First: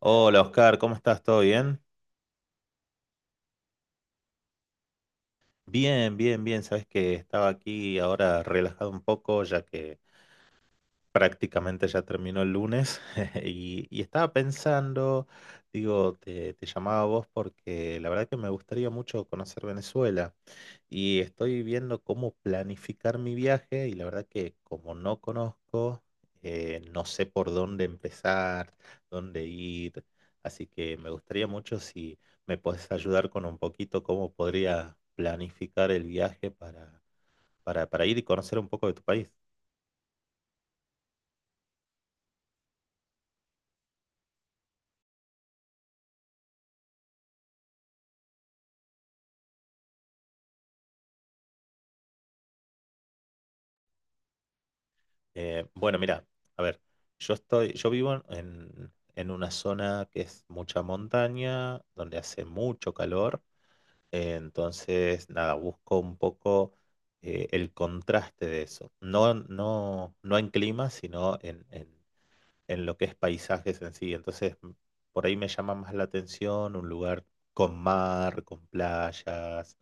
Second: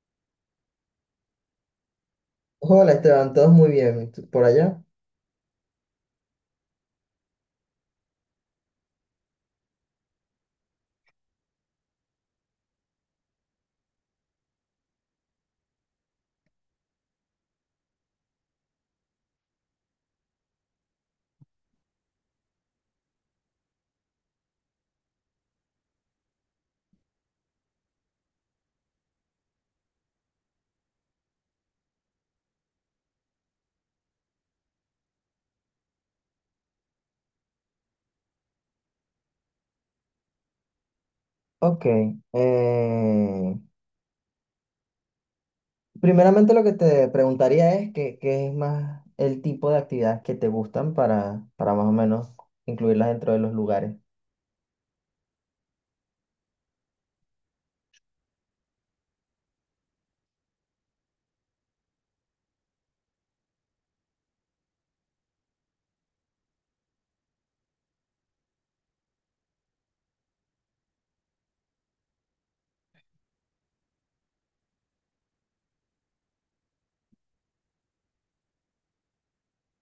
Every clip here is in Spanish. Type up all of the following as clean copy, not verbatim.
Hola Oscar, ¿cómo estás? ¿Todo bien? Hola Esteban, todos muy bien. ¿Por allá? Bien, bien, bien. Sabes que estaba aquí ahora relajado un poco ya que prácticamente ya terminó el lunes y estaba pensando, digo, te llamaba a vos porque la verdad que me gustaría mucho conocer Venezuela. Y estoy viendo cómo planificar mi viaje y la verdad que como no conozco, no sé por dónde empezar, dónde ir. Así que me gustaría mucho si me puedes ayudar con un poquito cómo podría planificar el viaje para ir y conocer un poco de tu país. Ok. eh, Primeramente lo que te preguntaría es qué es más el tipo de actividades que te gustan para más o menos incluirlas dentro de los lugares. Bueno, mira, a ver, yo vivo en una zona que es mucha montaña, donde hace mucho calor. Entonces, nada, busco un poco el contraste de eso. No en clima, sino en lo que es paisajes en sí. Entonces, por ahí me llama más la atención un lugar con mar, con playas,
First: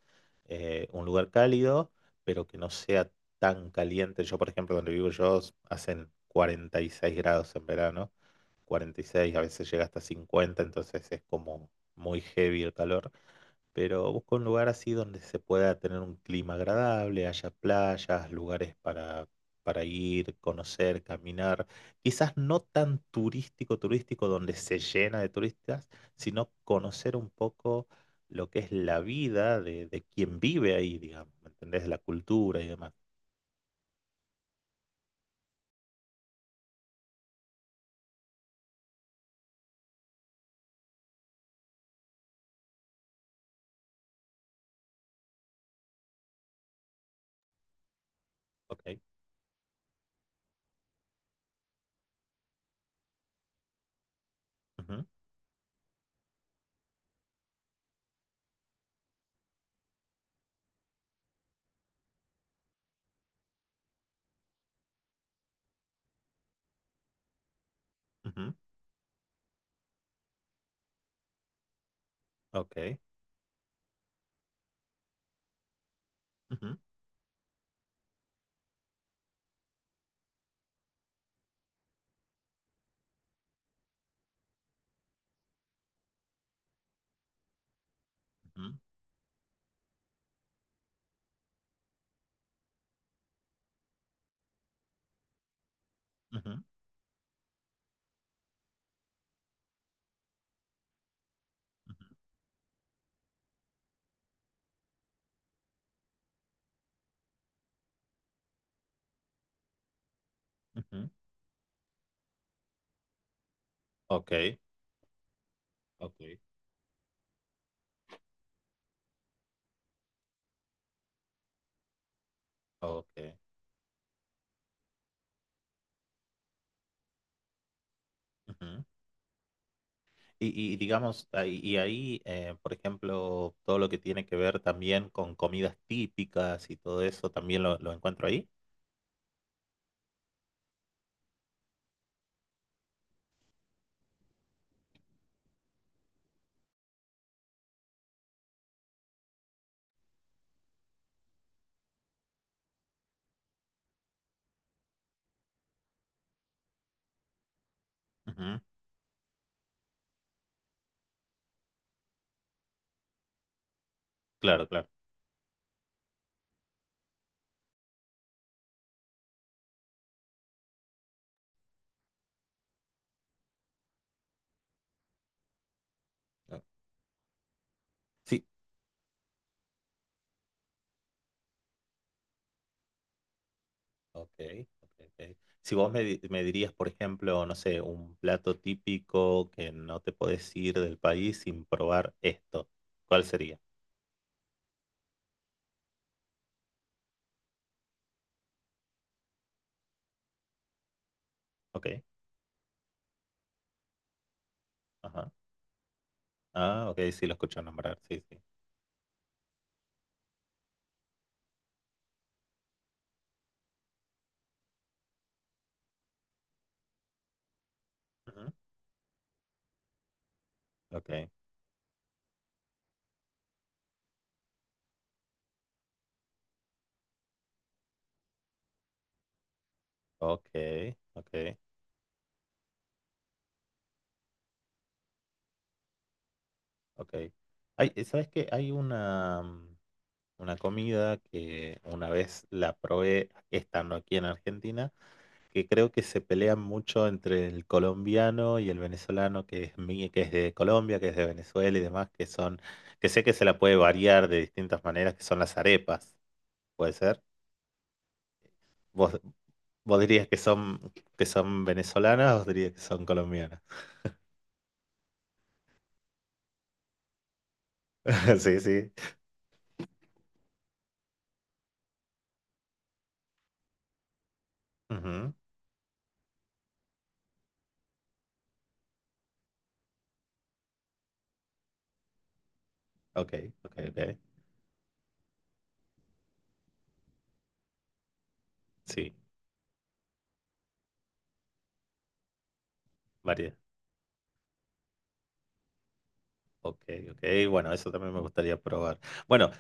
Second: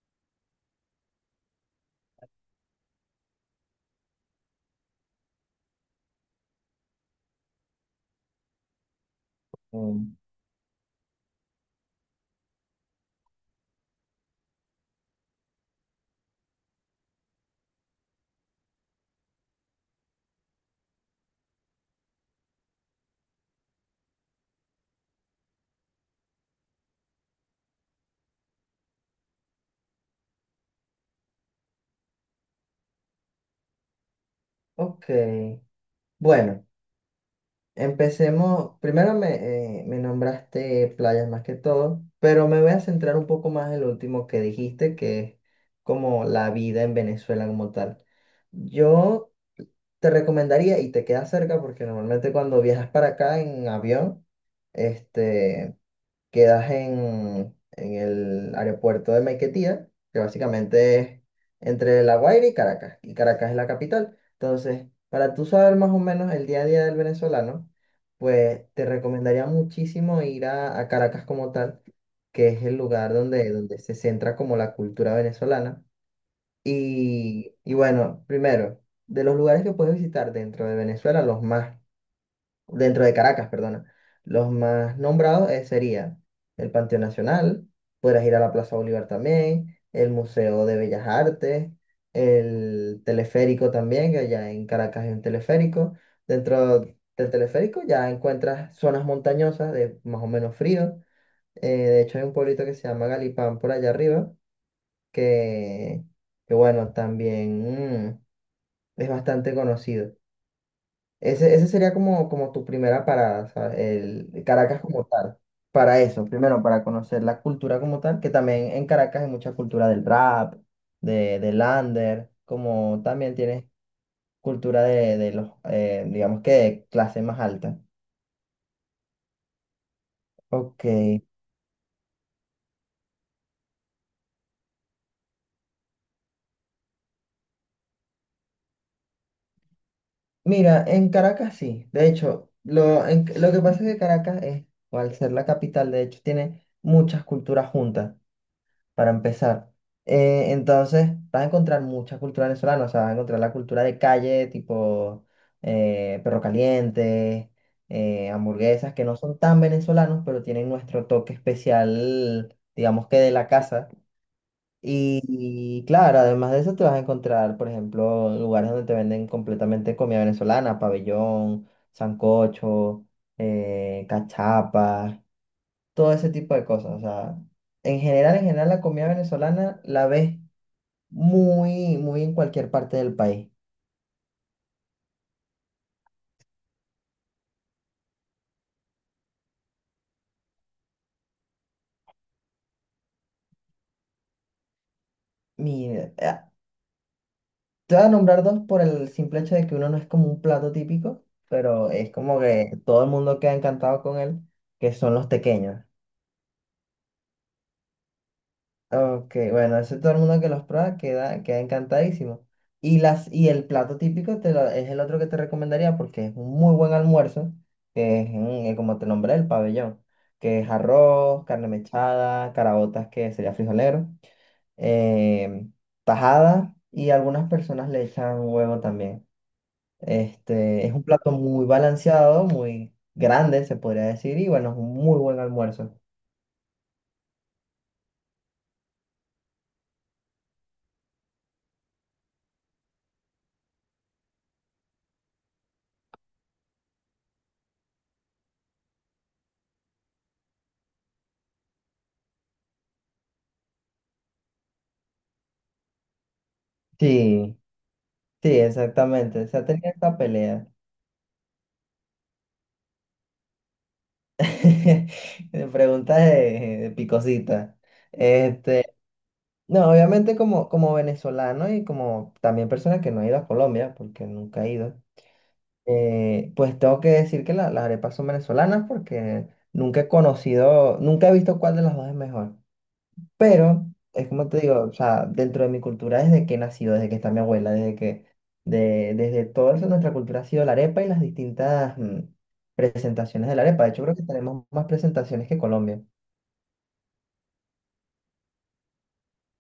un lugar cálido, pero que no sea tan caliente. Yo, por ejemplo, donde vivo yo, hacen 46 grados en verano, 46, a veces llega hasta Mm. 50, entonces es como muy heavy el calor. Pero busco un lugar así donde se pueda tener un clima agradable, haya playas, lugares para ir, conocer, caminar. Quizás no tan turístico, donde se llena de turistas, sino conocer un poco lo que es la vida de quien vive ahí, digamos, ¿me entendés? La cultura y demás. Ok, bueno, empecemos. Primero me nombraste playas más que todo, pero me voy a centrar un poco más en lo último que dijiste, que es como la vida en Venezuela como tal. Ok, Yo... te recomendaría, y te queda cerca porque normalmente cuando viajas para acá en avión, ujú, este, quedas en el aeropuerto de Maiquetía, que básicamente es entre La Guaira y Caracas es la capital. Entonces, para tú saber más o menos el día a día del venezolano, ujú. pues te recomendaría muchísimo ir a Caracas como tal, que es el Ok, lugar donde se centra como la cultura venezolana. ujú, Y bueno, primero, de los lugares que puedes visitar dentro de Venezuela, dentro de Caracas, perdona, los más nombrados serían el Panteón Nacional, podrás ir a la Plaza Bolívar también, el Museo de Bellas Artes, el teleférico también, que allá en Caracas hay un teleférico. ujú, ujú, Dentro del teleférico ya encuentras zonas montañosas de más o menos frío. De hecho, hay un pueblito que se llama Galipán por allá arriba que, que bueno, también es bastante conocido. ujú. Ese sería como, como tu primera parada, ¿sabes? El Ok. Caracas como tal. Para Ok. eso, primero para conocer la cultura como tal, que también en Caracas hay mucha cultura del rap, del under, como Ok, también tienes cultura de los, digamos que de clase más alta. ujú. Y Ok, digamos, por ejemplo, todo lo que tiene que ver también con comidas típicas y todo eso, también lo encuentro ahí. mira, en Caracas sí. De hecho, lo que pasa es que Caracas es, o al ser la capital, de hecho, tiene muchas culturas juntas, para empezar. Entonces, vas a encontrar mucha cultura venezolana, o sea, vas a encontrar la cultura de calle, tipo perro caliente, Ujú, hamburguesas, que no son tan venezolanos, pero tienen nuestro toque especial, digamos que de la casa. claro, claro. Y claro, además de eso te vas a encontrar, por ejemplo, lugares donde te venden completamente comida venezolana: pabellón, sancocho, cachapas, todo ese tipo Ah, de cosas. O sea, sí. en general, la comida venezolana la ves muy, muy en cualquier parte del país. Ok, ok, ok. Si vos me dirías, por ejemplo, no sé, un plato típico que no te podés ir del país sin probar esto, ¿cuál sería? Mira, te voy a nombrar dos por el simple hecho de que uno no es como un plato típico, Ok, pero es como que todo el mundo queda encantado con él, que son los ajá. tequeños. Ah, ok, sí, lo escucho nombrar, sí, sí. Ok, bueno, eso todo el mundo que los prueba queda, queda encantadísimo. Y el plato típico te es el otro que te recomendaría porque es un muy buen almuerzo, que es, Ujú, como te nombré, el pabellón, que es ok, arroz, carne mechada, caraotas, que sería frijolero, eh, tajada, y algunas personas le echan huevo también. ok, Este, es un plato ok, muy balanceado, muy grande, se podría decir, y bueno, es un muy buen almuerzo. ok. Hay, ¿sabes qué? Hay una. Una comida que una vez la probé estando aquí en Argentina, que creo que se pelean mucho entre el colombiano y el venezolano, que es que es de Colombia, que es de Venezuela y demás, que son, que sé que se la puede variar de distintas maneras, que son las arepas, ¿puede ser? Sí, sí, ¿Vos, exactamente. Se ha tenido ¿vos esta dirías pelea. Que son venezolanas o dirías que son colombianas? Preguntas de picosita. Sí, Este, sí. no, obviamente como, como venezolano y como también persona que no ha ido a Colombia, porque nunca he ido, Ujú. Pues tengo que decir que las arepas son venezolanas porque nunca he conocido, nunca he visto cuál de las dos es mejor. Ok, ok, Pero ok. es como te digo, o sea, dentro de mi cultura desde que he nacido, desde que está mi abuela, Sí, desde todo eso, nuestra cultura ha sido la arepa y las distintas presentaciones varias. de la arepa. De hecho, creo que tenemos más presentaciones que Colombia. Ok, ok, bueno, eso también me gustaría probar. Bueno,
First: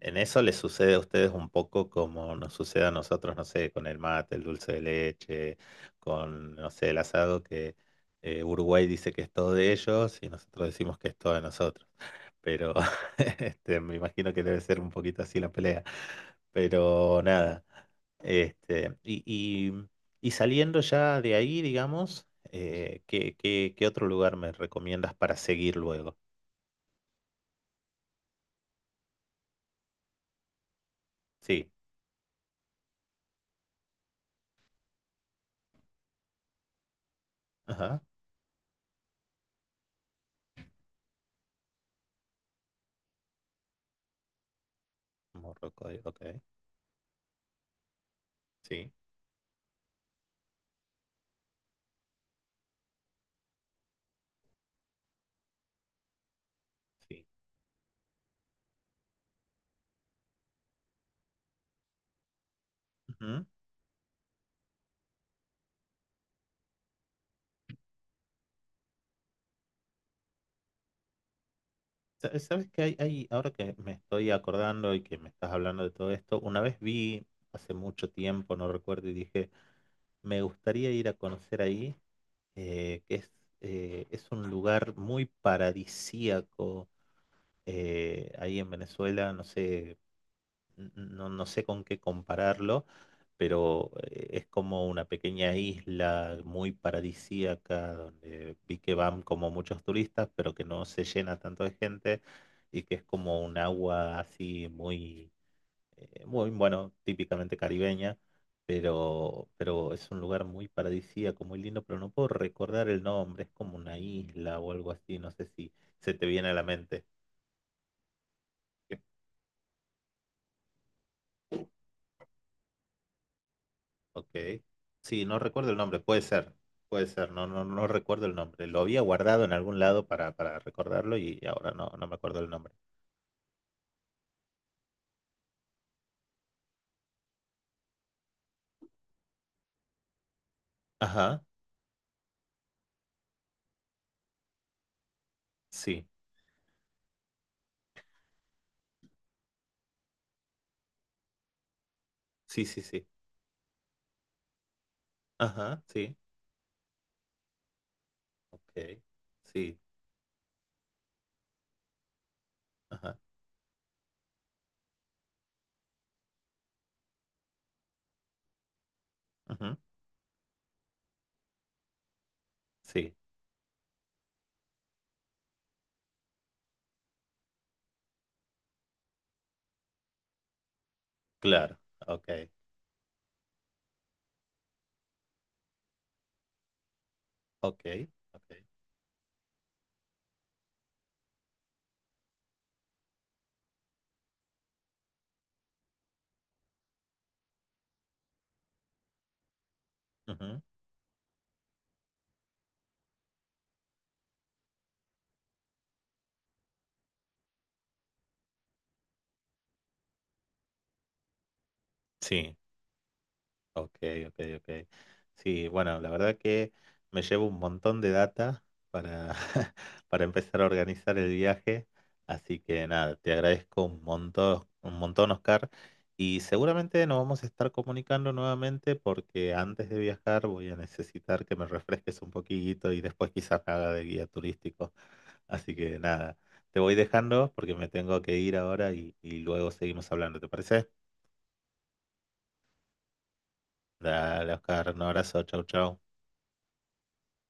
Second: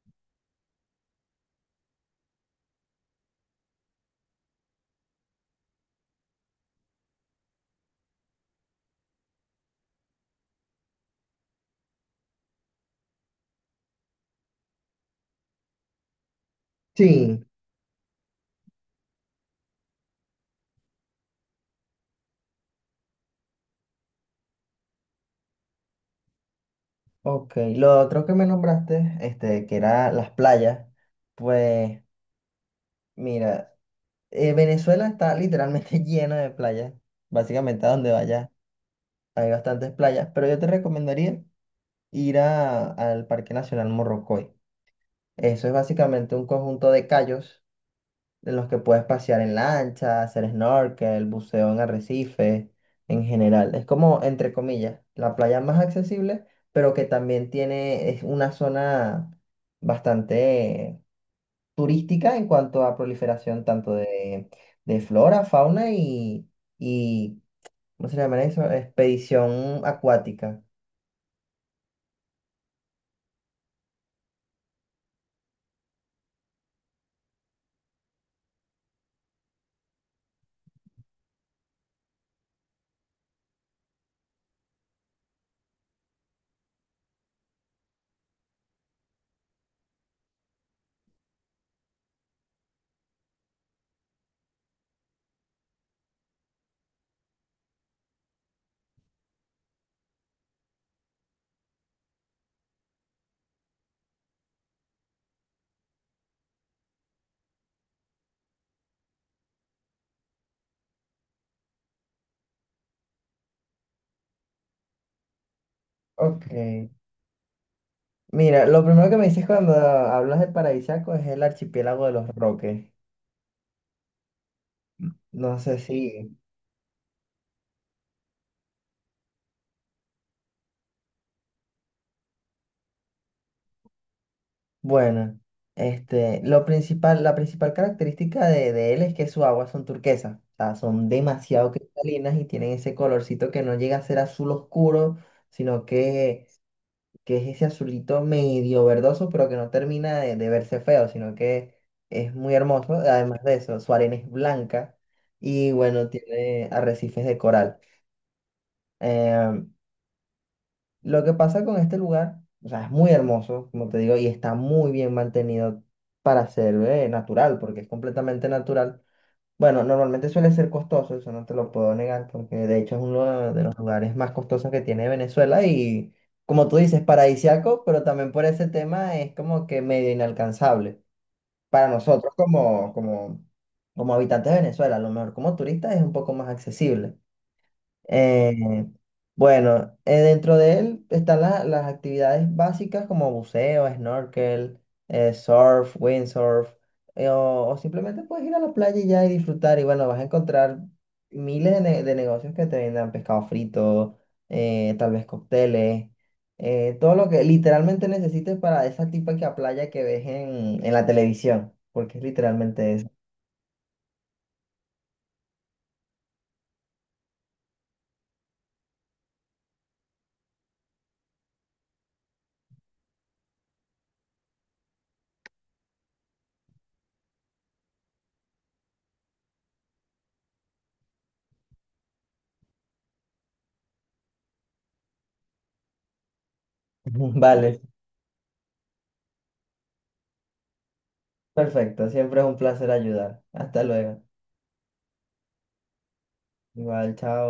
en eso les sucede a ustedes un poco como nos sucede a nosotros, no sé, con el mate, el dulce de leche, con, no sé, el asado, que Uruguay dice que es todo de ellos y nosotros decimos que es todo de nosotros. Pero este, me imagino que debe ser un poquito así la pelea. Pero Sí, nada, este, y saliendo ya de ahí, digamos, qué otro lugar me recomiendas para seguir luego? ok. Lo otro que me nombraste, este, que era las playas, Sí. pues mira, Venezuela está literalmente lleno de playas, básicamente a Ajá, donde vayas hay bastantes playas, pero yo te recomendaría ir al Parque Nacional Morrocoy. Eso es Morrocoy, ok, básicamente un conjunto de cayos de los que sí, puedes pasear en lancha, hacer snorkel, buceo en arrecife, en general. Es como, entre comillas, la playa más accesible, pero que sí. también tiene, es una zona bastante turística en cuanto a Ujú. proliferación tanto de flora, fauna y, ¿cómo se llama eso? Expedición acuática. ¿Sabes que hay, ahora que me estoy acordando y que me estás hablando de todo esto, una vez vi hace mucho tiempo, no recuerdo, y dije, me gustaría ir a conocer ahí, eh, que es, es un lugar muy paradisíaco ahí en Venezuela, no sé, no sé con qué compararlo, pero es como una pequeña isla muy paradisíaca donde vi que van como muchos turistas, pero que no se llena tanto de gente y que es como un agua así muy, muy bueno, típicamente caribeña. Pero es un lugar muy paradisíaco, muy lindo, pero no puedo recordar el nombre, es como una isla o algo así, no sé si se te viene Ok, a la mente. mira, lo primero que me dices cuando hablas de paradisíaco es el archipiélago de los Roques. Ok. Sí, no No recuerdo el sé nombre, si... puede ser, no recuerdo el nombre. Lo había guardado en algún lado para recordarlo y ahora no me acuerdo el nombre. Bueno, este, lo principal, la principal característica de él es que sus aguas son turquesas, o sea, son Ajá, demasiado cristalinas y tienen ese colorcito que no llega a ser azul oscuro, sino sí, que es ese azulito medio verdoso, pero que no termina de verse feo, sino que es muy sí, sí, hermoso. sí. Además de eso, su arena es blanca y Ajá, bueno, sí, tiene arrecifes de coral. ok, Em, sí, lo que pasa con este lugar, o sea, es muy ajá, hermoso, como te digo, y está muy bien mantenido para ser natural, porque es completamente natural. ujú, Bueno, normalmente suele ser costoso, eso no te lo puedo negar, porque de hecho es sí, uno de los lugares más costosos que tiene Venezuela y, como tú dices, paradisiaco, pero también por ese tema es como que medio inalcanzable claro, para ok, nosotros como, como, como habitantes de Venezuela. A lo mejor como turistas es un poco más accesible. ok, ok, Eh, bueno, Dentro de él están las actividades básicas como buceo, snorkel, surf, windsurf, o simplemente puedes ir a la playa y ya y disfrutar. Y bueno, vas a ujú, encontrar miles de negocios que te vendan pescado frito, tal vez cócteles, todo lo que literalmente necesites para esa típica playa que ves en la televisión, porque es sí. literalmente eso. Ok, ok, ok. Sí, bueno, la verdad que me llevo un montón de data para, para empezar a organizar el viaje. Así que nada, te agradezco un montón, Oscar. Y seguramente nos vamos a estar comunicando nuevamente porque antes de viajar voy a necesitar que me refresques un poquito y después quizás me haga de guía turístico. Así que nada, te voy dejando porque Vale, me tengo que ir ahora y luego seguimos hablando, ¿te parece? perfecto, siempre es un placer ayudar. Hasta luego. Dale, Oscar, un abrazo, chau, chau. Igual, chao.